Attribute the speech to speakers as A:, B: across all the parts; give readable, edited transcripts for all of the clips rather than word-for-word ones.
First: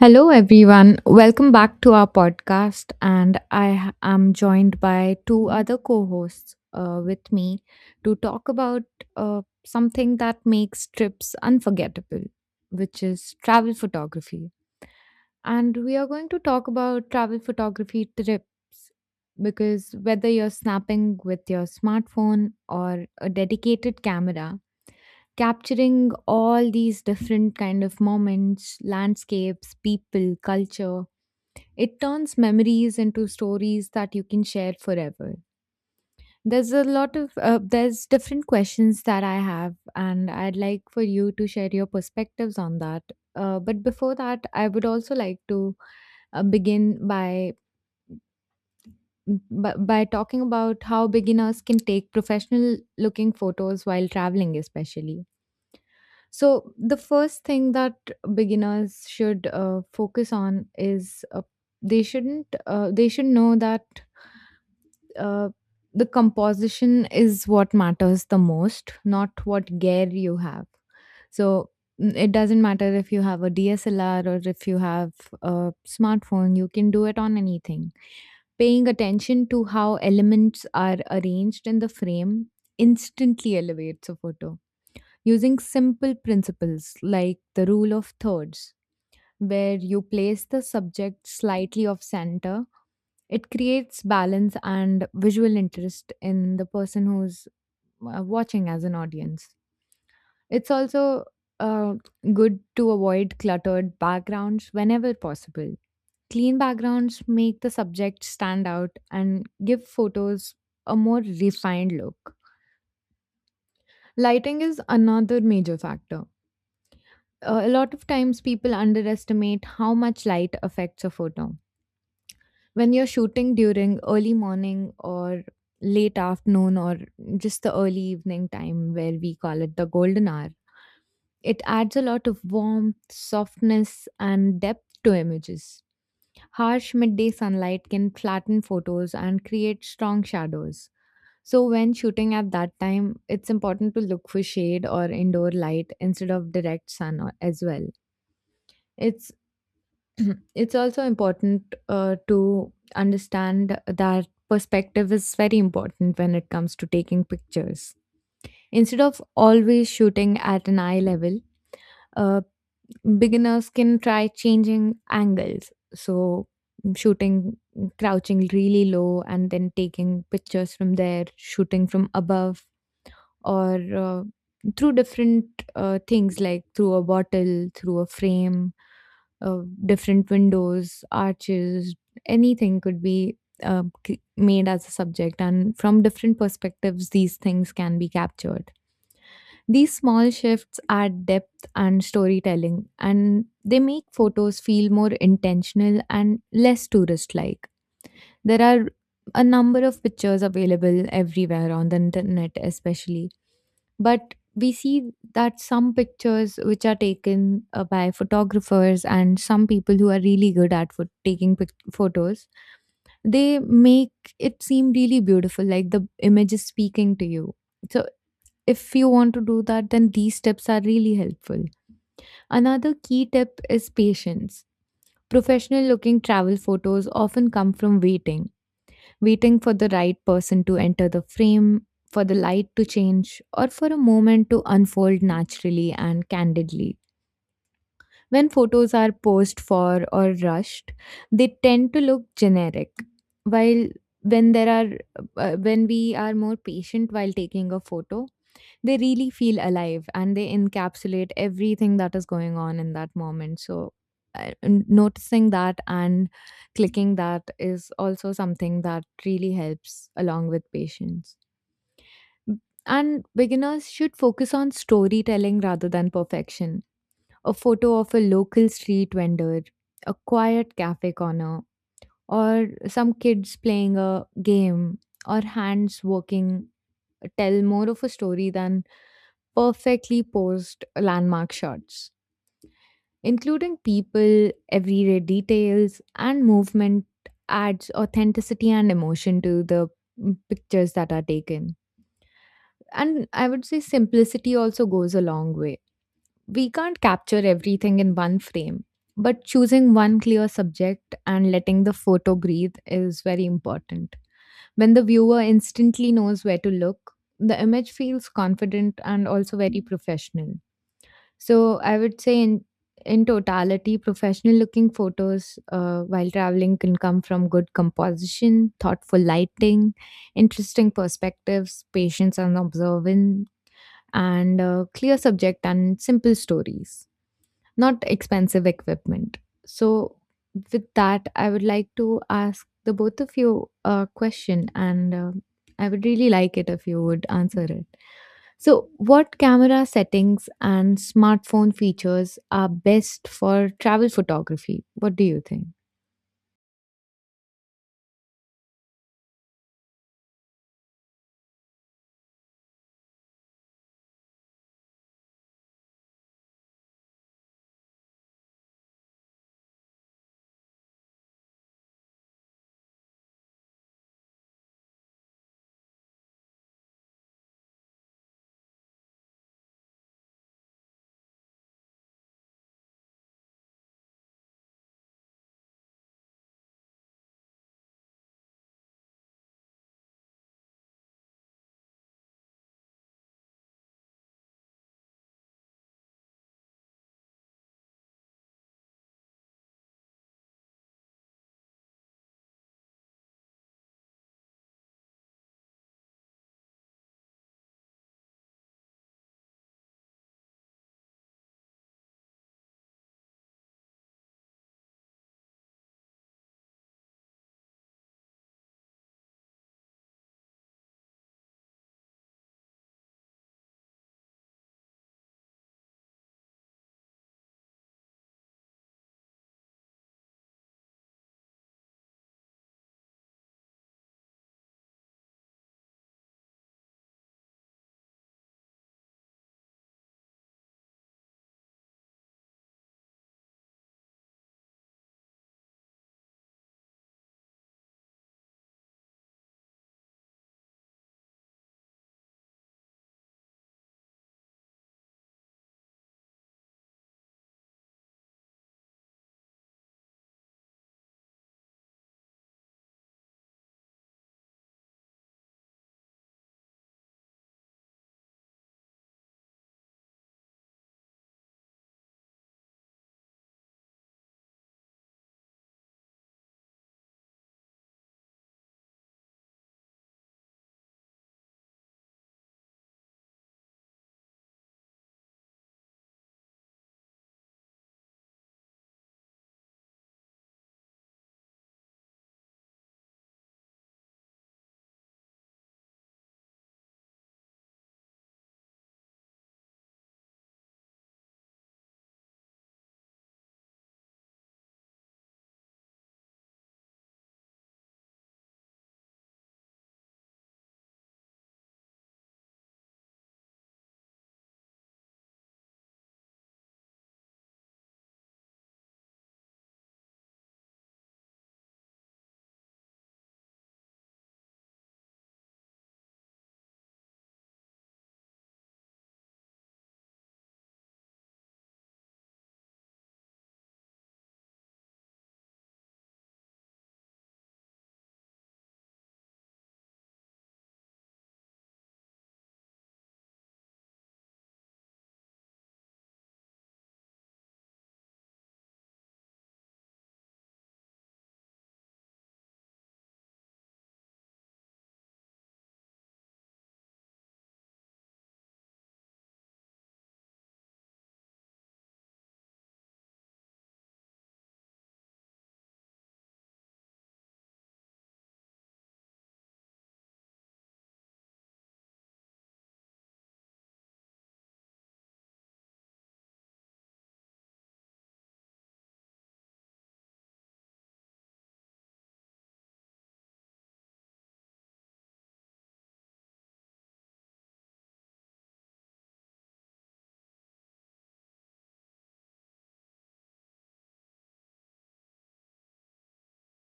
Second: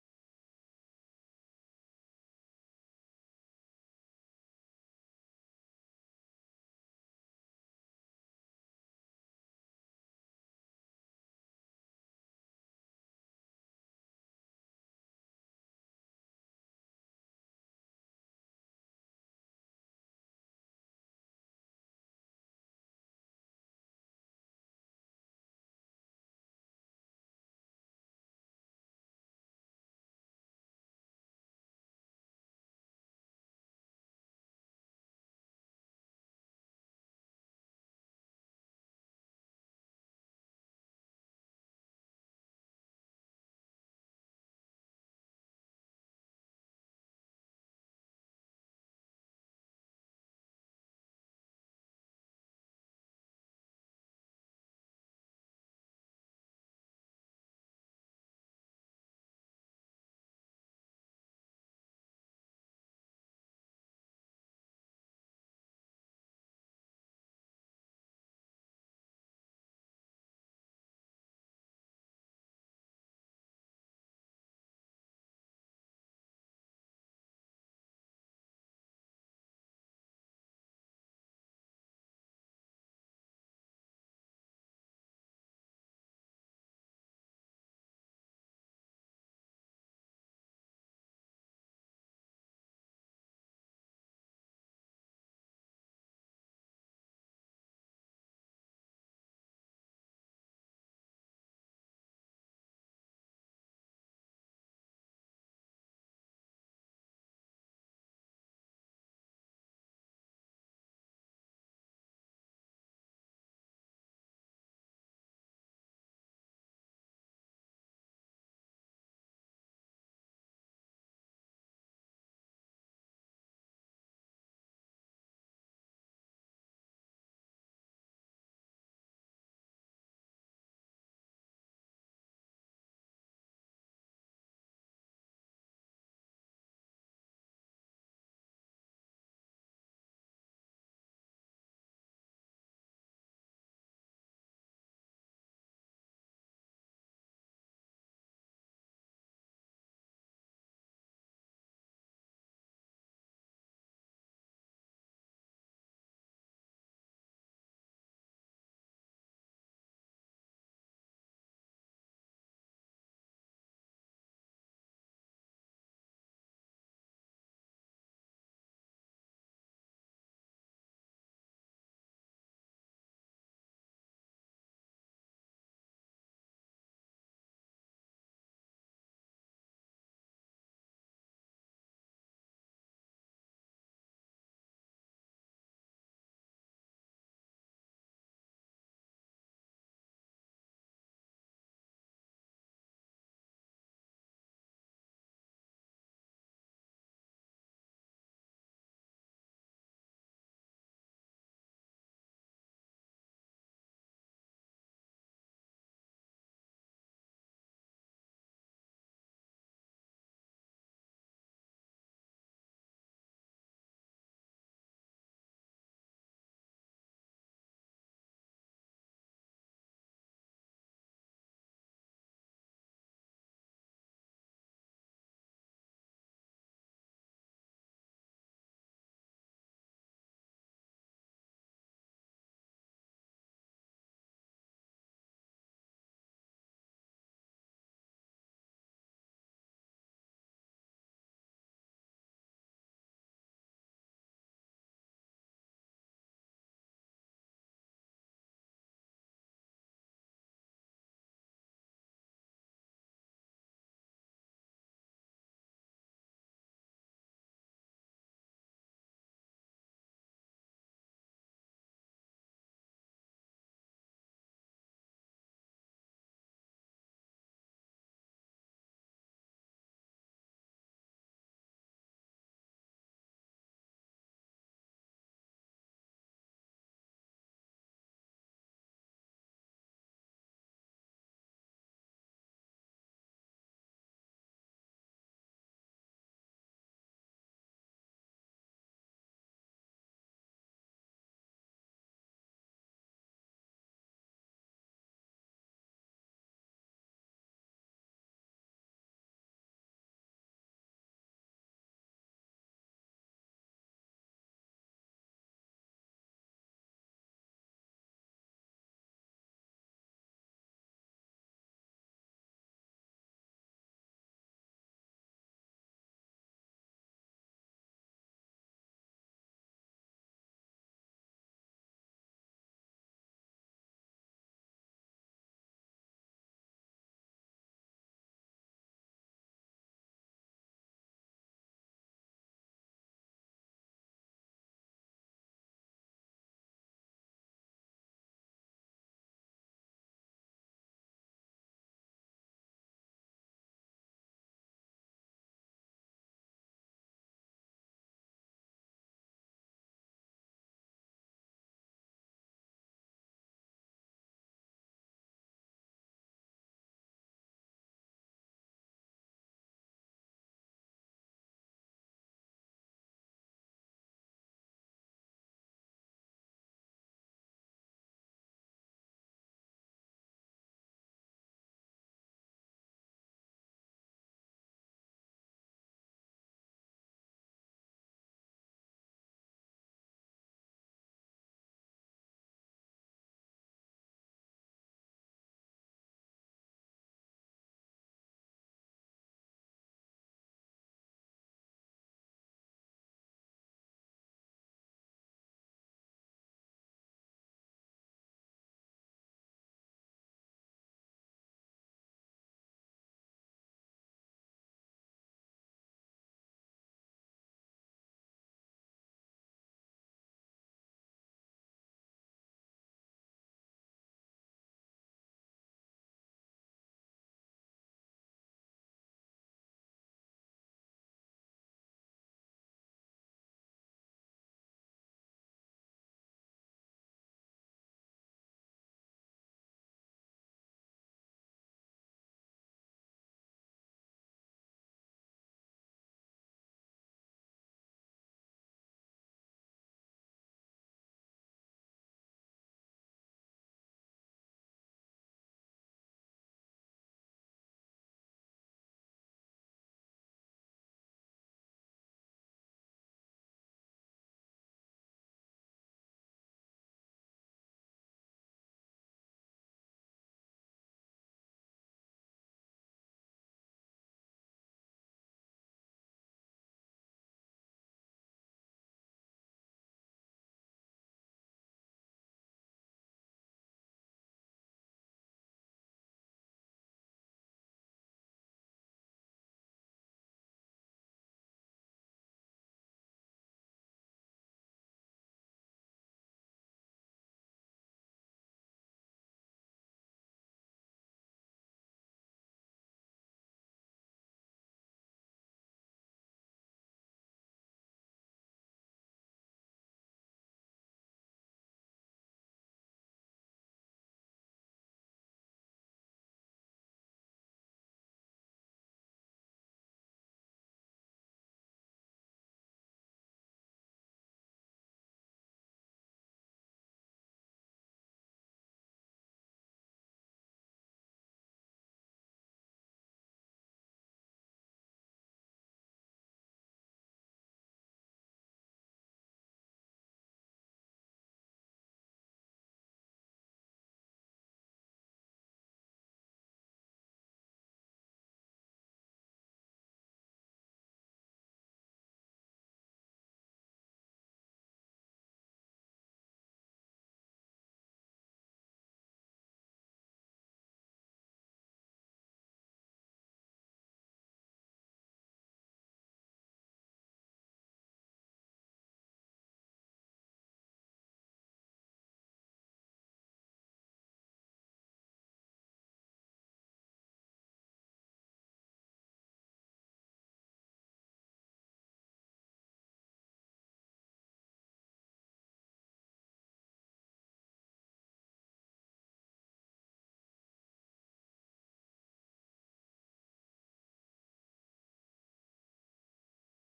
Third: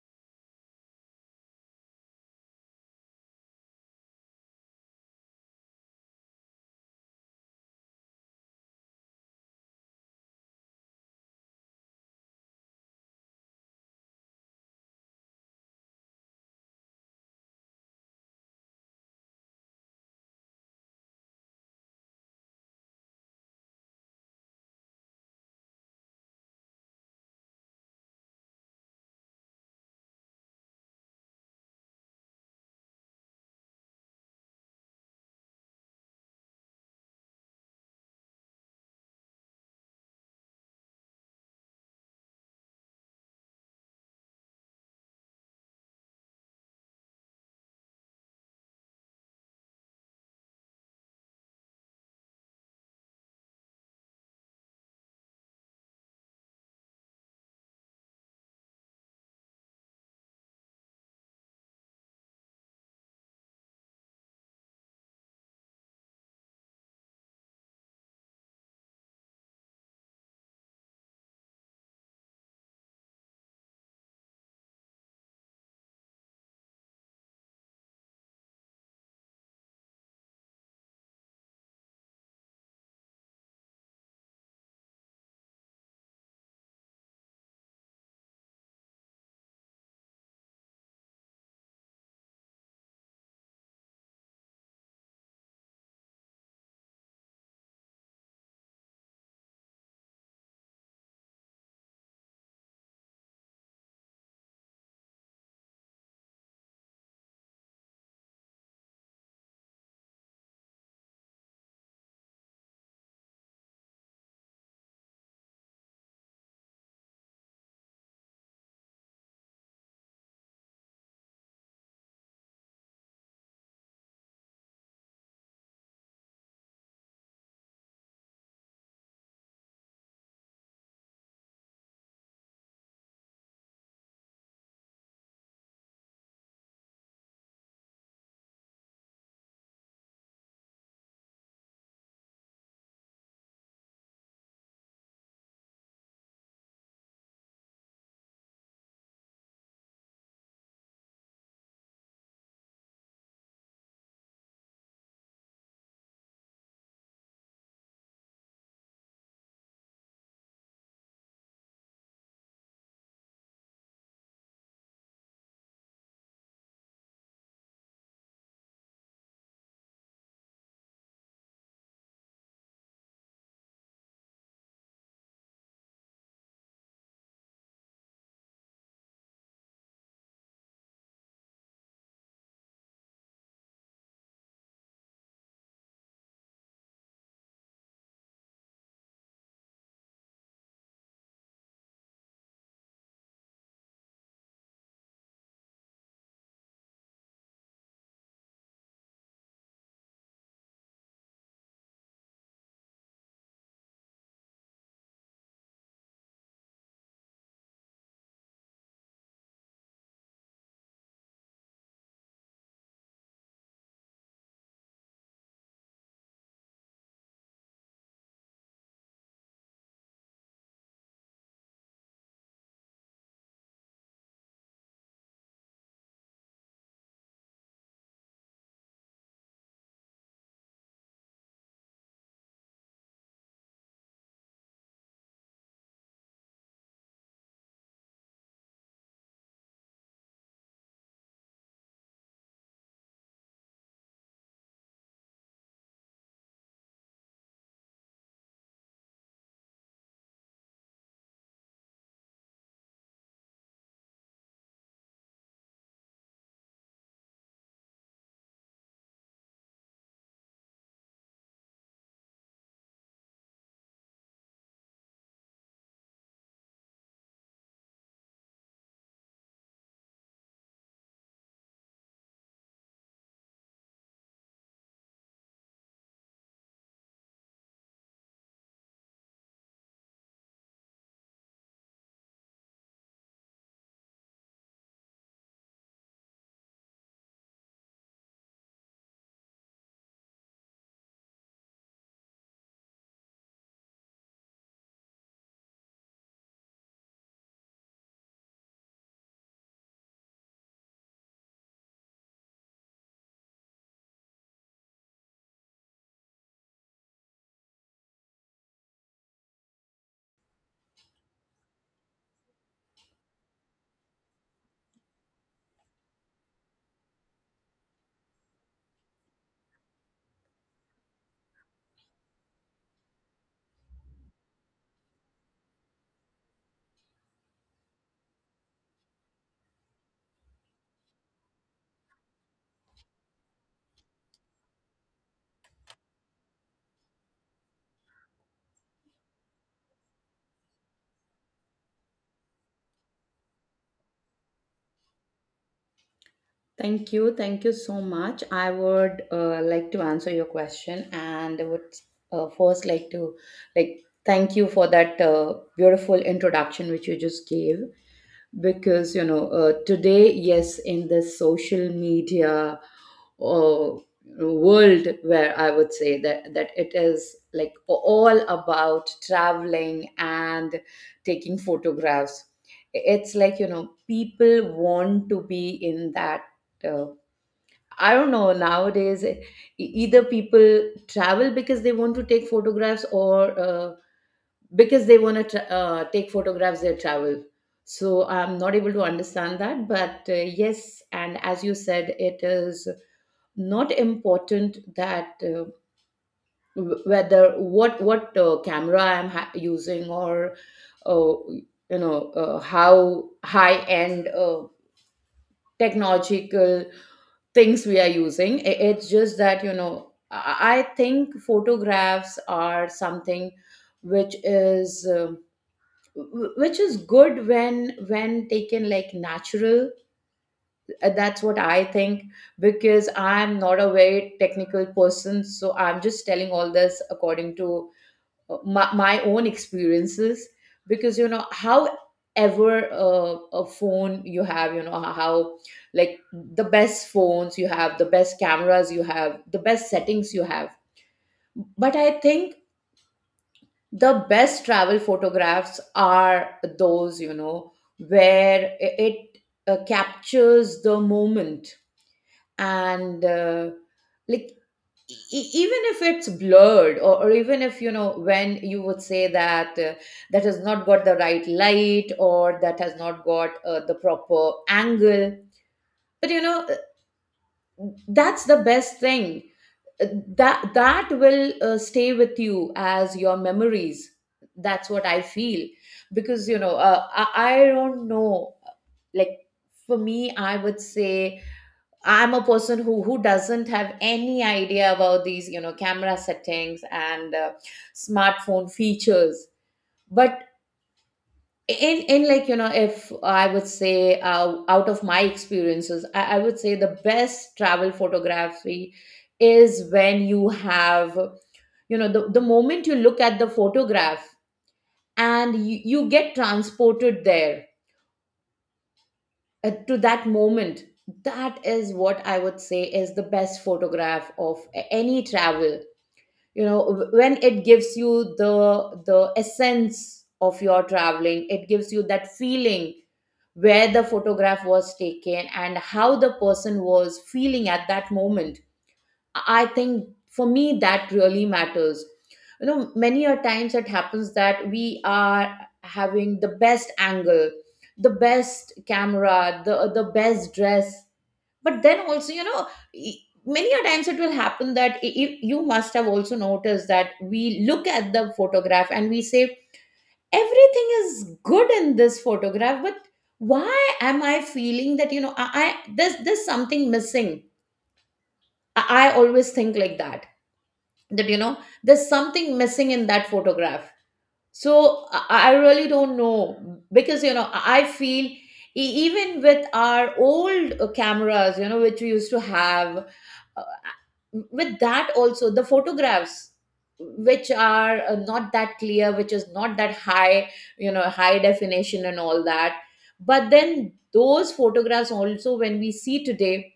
A: Hello, everyone. Welcome back to our podcast. And I am joined by two other co hosts with me to talk about something that makes trips unforgettable, which is travel photography. And we are going to talk about travel photography trips because whether you're snapping with your smartphone or a dedicated camera, capturing all these different kind of moments, landscapes, people, culture, it turns memories into stories that you can share forever. There's a lot of There's different questions that I have, and I'd like for you to share your perspectives on that. But before that, I would also like to begin by talking about how beginners can take professional looking photos while traveling, especially. So, the first thing that beginners should focus on is they shouldn't they should know that uh, the composition is what matters the most, not what gear you have. So it doesn't matter if you have a DSLR or if you have a smartphone, you can do it on anything. Paying attention to how elements are arranged in the frame instantly elevates a photo. Using simple principles like the rule of thirds, where you place the subject slightly off center, it creates balance and visual interest in the person who's watching as an audience. It's also uh, good to avoid cluttered backgrounds whenever possible. Clean backgrounds make the subject stand out and give photos a more refined look. Lighting is another major factor. A lot of times people underestimate how much light affects a photo. When you're shooting during early morning or late afternoon, or just the early evening time where we call it the golden hour, it adds a lot of warmth, softness, and depth to images. Harsh midday sunlight can flatten photos and create strong shadows, so when shooting at that time it's important to look for shade or indoor light instead of as well. It's It's also important to understand that perspective is very important when it comes to taking pictures. Instead of always shooting at an eye level, uh, beginners can try changing angles. So, shooting, crouching really low, and then taking pictures from there, shooting from above, or through different things, like through a bottle, through a frame, uh, different windows, arches, anything could be made as a subject, and from different perspectives, these things can be captured. These small shifts add depth and storytelling, and they make photos feel more intentional and less tourist like. There are a number of pictures available everywhere on the internet, especially, but we see that some pictures which are taken by photographers and some people who are really good at photos, they make it seem really beautiful, like the image is speaking to you. So if you want to do that, then these tips are really helpful. Another key tip is patience. Professional looking travel photos often come from waiting for the right person to enter the frame, for the light to change, or for a moment to unfold naturally and candidly. When photos are posed for or rushed, they tend to look generic. While when there are when we are more patient while taking a photo, they really feel alive and they encapsulate everything that is going on in that moment. So noticing that and clicking that is also something that really helps along with patience. B- and beginners should focus on storytelling rather than perfection. A photo of a local street vendor, a quiet cafe corner, or some kids playing a game, or hands working, tell more of a story than perfectly posed landmark shots. Including people, everyday details, and movement adds authenticity and emotion to the pictures that are taken. And I would say simplicity also goes a long way. We can't capture everything in one frame, but choosing one clear subject and letting the photo breathe is very important. When the viewer instantly knows where to look, the image feels confident and also very professional. So I would say in totality, professional looking photos while traveling can come from good composition, thoughtful lighting, interesting perspectives, patience and observance, and clear subject and simple stories, not expensive equipment. So, with that, I would like to ask the both of you a question, and I would really like it if you would answer it. So, what camera settings and smartphone features are best for travel photography? What do you think?
B: Thank you. Thank you so much. I would like to answer your question, and I would first like to like thank you for that beautiful introduction which you just gave, because today, yes, in this social media uh, world, where I would say that it is like all about traveling and taking photographs. It's like, you know, people want to be in that, uh, I don't know nowadays. Either people travel because they want to take photographs, or because they want to take photographs, they travel. So I'm not able to understand that. But yes, and as you said, it is not important that whether what camera I'm using, or uh, how high end technological things we are using. It's just that, you know, I think photographs are something which which is good when taken like natural. That's what I think, because I'm not a very technical person, so I'm just telling all this according to my own experiences. Because you know however a phone you have, you know, how like the best phones you have, the best cameras you have, the best settings you have, but I think the best travel photographs are those, you know, where it captures the moment. And like even if it's blurred, or even if, you know, when you would say that that has not got the right light, or that has not got the proper angle, but that's the best thing. Uh, that that will stay with you as your memories. That's what I feel. Because I don't know, like, for me, I would say I'm a person who doesn't have any idea about these, you know, camera settings and smartphone features. But in like, you know, if I would say out of my experiences, I would say the best travel photography is when you have, you know, the moment you look at the photograph and you get transported there, to that moment. That is what I would say is the best photograph of any travel. You know, when it gives you the essence of your traveling, it gives you that feeling where the photograph was taken and how the person was feeling at that moment. I think for me that really matters. You know, many a times it happens that we are having the best angle, the best camera, the best dress, but then also, you know, many a times it will happen that you must have also noticed that we look at the photograph and we say everything is good in this photograph, but why am I feeling that, you know, I there's something missing. I always think like that, that, you know, there's something missing in that photograph. So I really don't know, because, you know, I feel even with our old cameras, you know, which we used to have, with that also the photographs which are not that clear, which is not that high, you know, high definition and all that, but then those photographs also, when we see today,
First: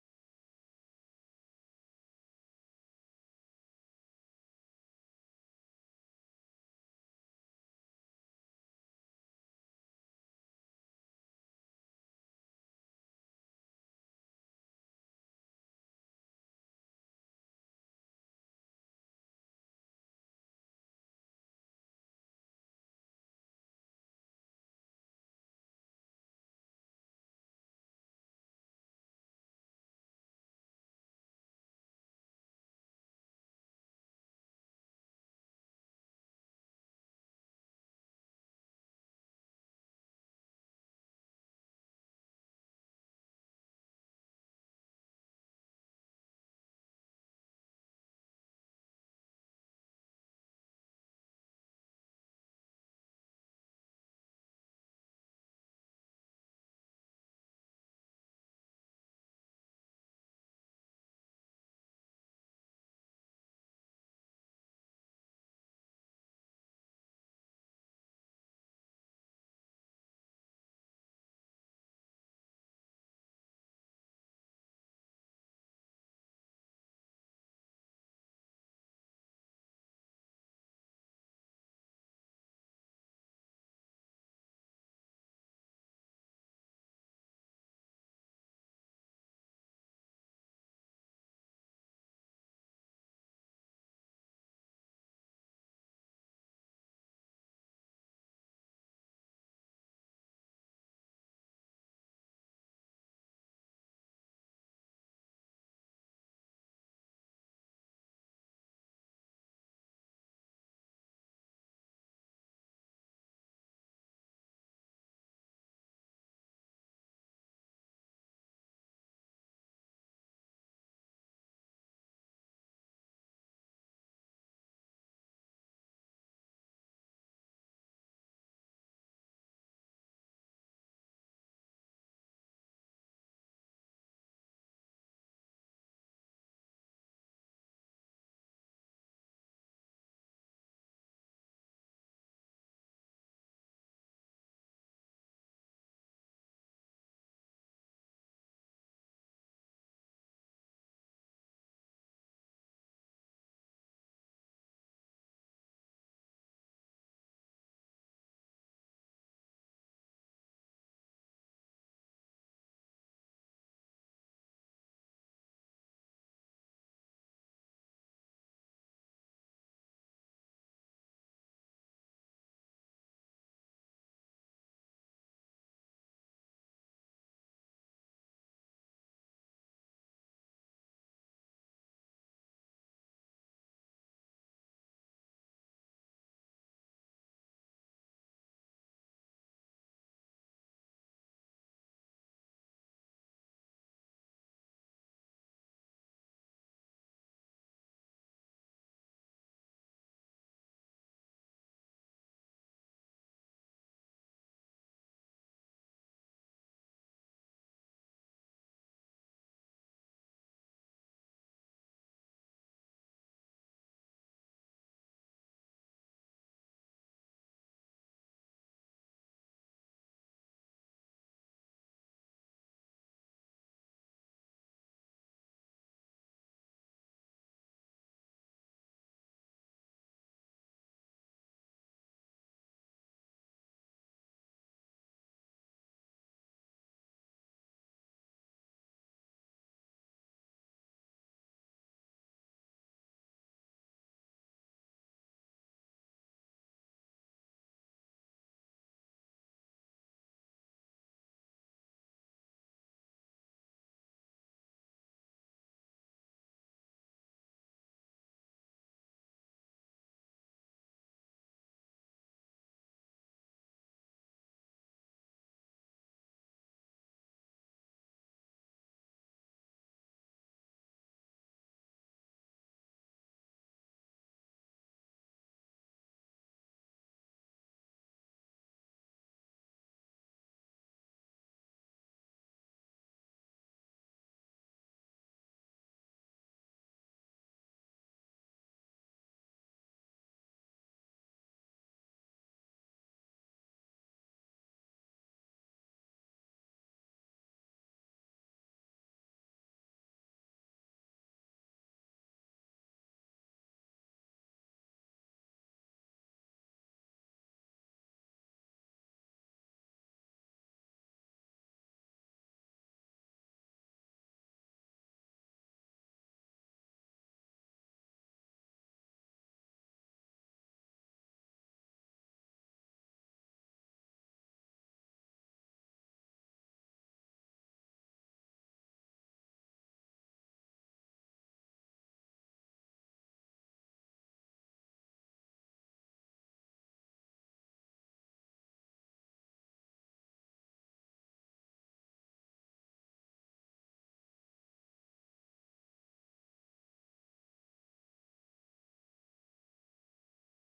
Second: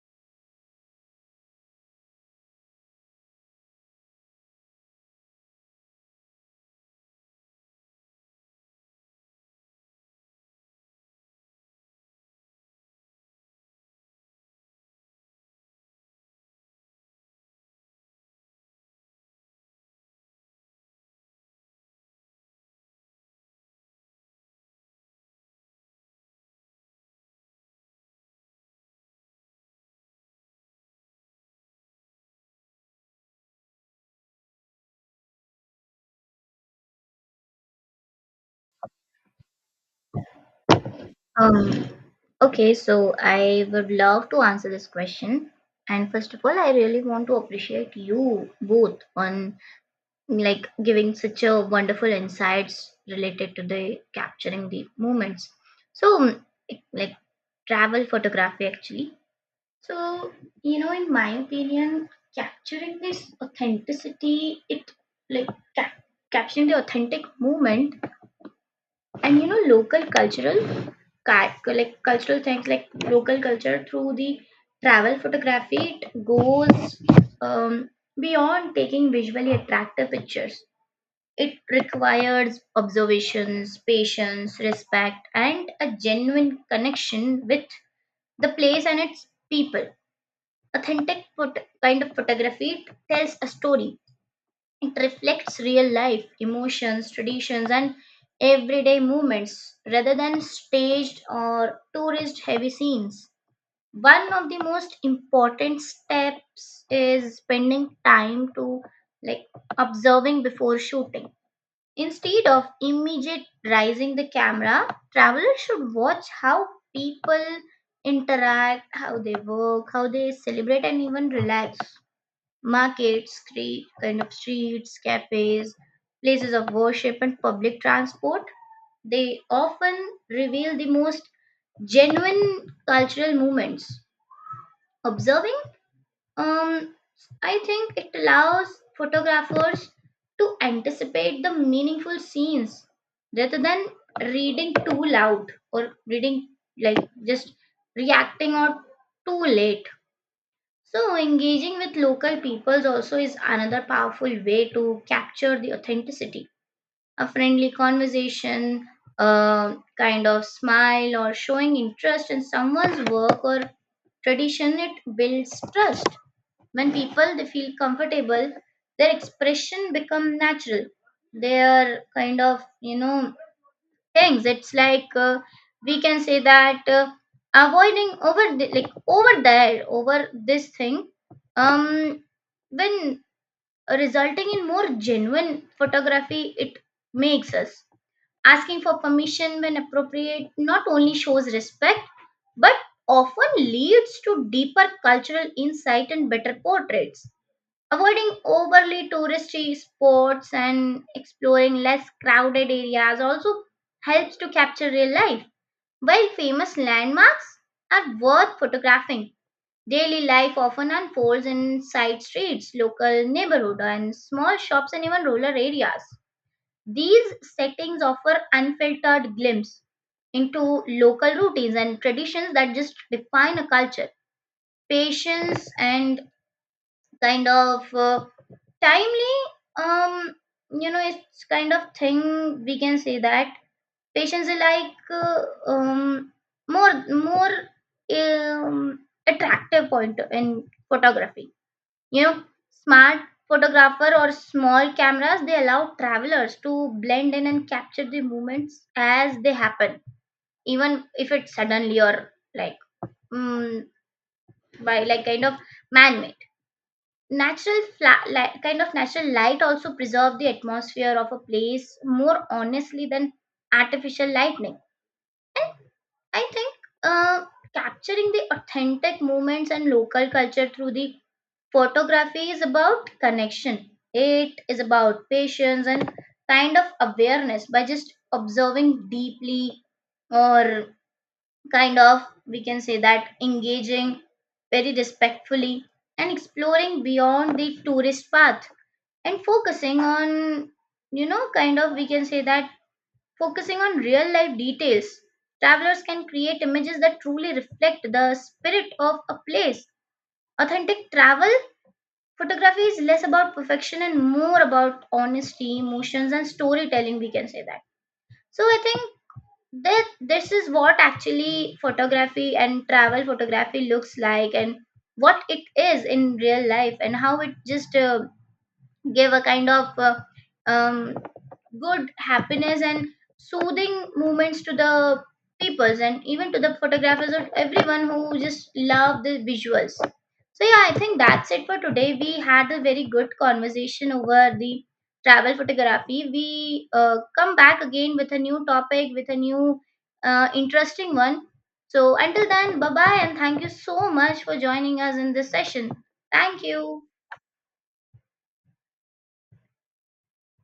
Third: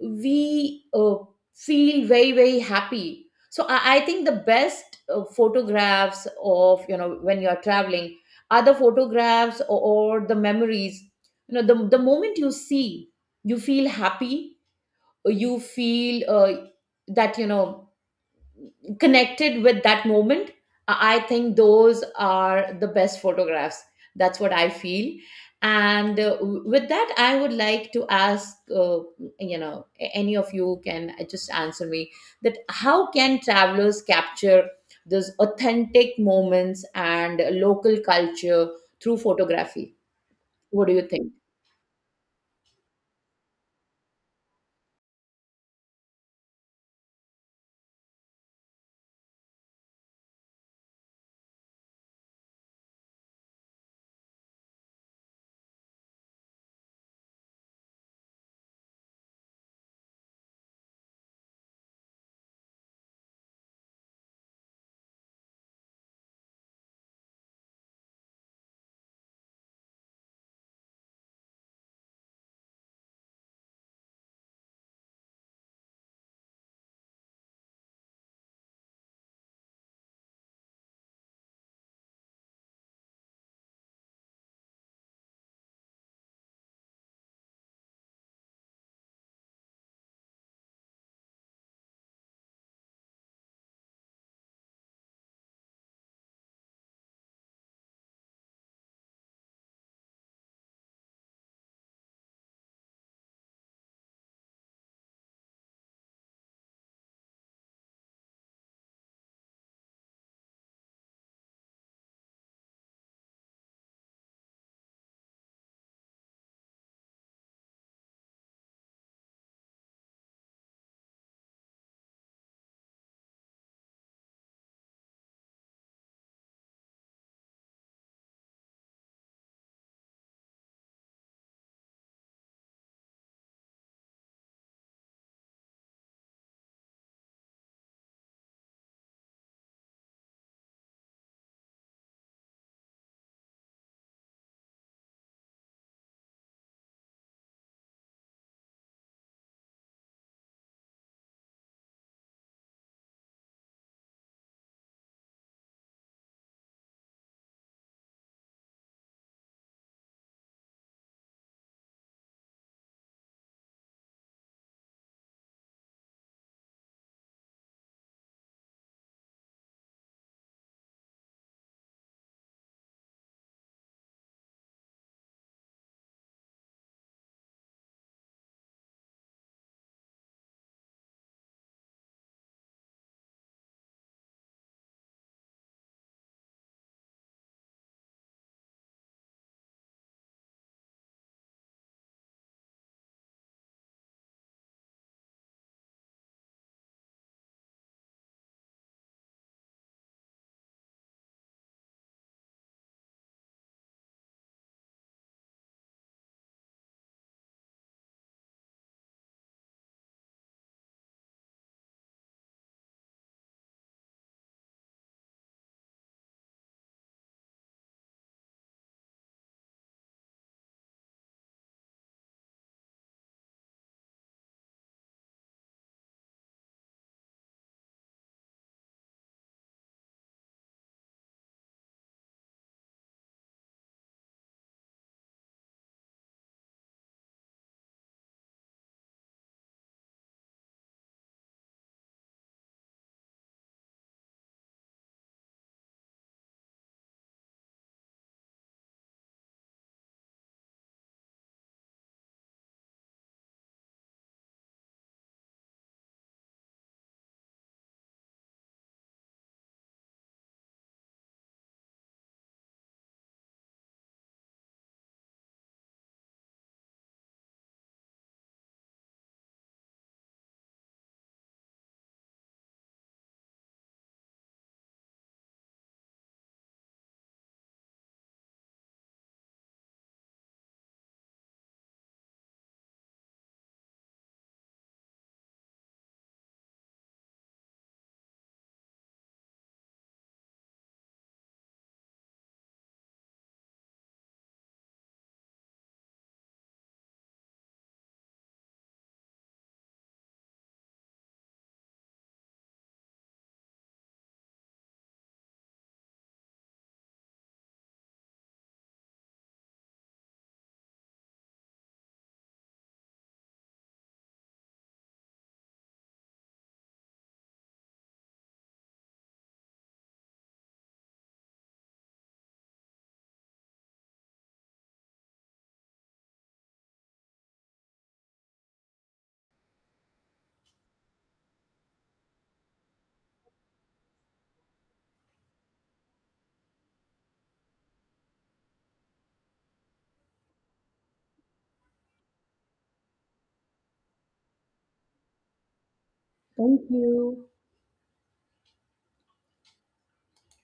B: we feel very, very happy. So I think the best photographs of, you know, when you're traveling are the photographs, or the memories, you know, the moment you see, you feel happy, you feel that, you know, connected with that moment. I think those are the best photographs. That's what I feel. And with that, I would like to ask, you know any of you can just answer me that how can travelers capture those authentic moments and local culture through photography? What do you think?
C: Um, okay, so I would love to answer this question. And first of all, I really want to appreciate you both on, like, giving such a wonderful insights related to the capturing the moments. So, um, like travel photography actually. So, you know, in my opinion, capturing this authenticity, it like ca- capturing the authentic moment and, you know, local cultural ca- like cultural things like local culture through the travel photography it goes um, beyond taking visually attractive pictures. It requires observations, patience, respect, and a genuine connection with the place and its people. Kind of photography tells a story. It reflects real life, emotions, traditions, and everyday movements rather than staged or tourist heavy scenes. One of the most important steps is spending time to, like, observing before shooting. Instead of immediate rising the camera, travelers should watch how people interact, how they work, how they celebrate and even relax. Markets, street, kind of streets, cafes, places of worship, and public transport. They often reveal the most genuine cultural movements. Observing, um, I think it allows photographers to anticipate the meaningful scenes rather than reading too loud or reading, like, just reacting out too late. So, engaging with local peoples also is another powerful way to capture the authenticity. A friendly conversation, a kind of smile, or showing interest in someone's work or tradition, it builds trust. When people they feel comfortable, their expression become natural. Their kind of, you know, things it's like, we can say that, avoiding over the, like over there, over this thing, um when resulting in more genuine photography, it makes us asking for permission when appropriate not only shows respect but often leads to deeper cultural insight and better portraits. Avoiding overly touristy spots and exploring less crowded areas also helps to capture real life. While famous landmarks are worth photographing, daily life often unfolds in side streets, local neighborhood and small shops and even rural areas. These settings offer unfiltered glimpse into local routines and traditions that just define a culture. Patience and kind of timely, um you know, it's kind of thing we can say that patients are like, um more, um, attractive point in photography, you know. Smart photographer or small cameras, they allow travelers to blend in and capture the moments as they happen, even if it's suddenly or like, mm, by like kind of man made natural light, kind of natural light, also preserve the atmosphere of a place more honestly than artificial lightning. And I think, uh, capturing the authentic moments and local culture through the photography is about connection. It is about patience and kind of awareness. By just observing deeply, or kind of we can say that, engaging very respectfully and exploring beyond the tourist path and focusing on, you know, kind of we can say that, focusing on real life details, travelers can create images that truly reflect the spirit of a place. Authentic travel photography is less about perfection and more about honesty, emotions, and storytelling, we can say that. So I think that this is what actually photography and travel photography looks like, and what it is in real life, and how it just give a kind of um, good happiness and soothing moments to the peoples and even to the photographers or everyone who just love the visuals. So, yeah, I think that's it for today. We had a very good conversation over the travel photography. We come back again with a new topic with a new interesting one. So until then, bye bye, and thank you so much for joining us in this session. Thank you.
B: Thank you.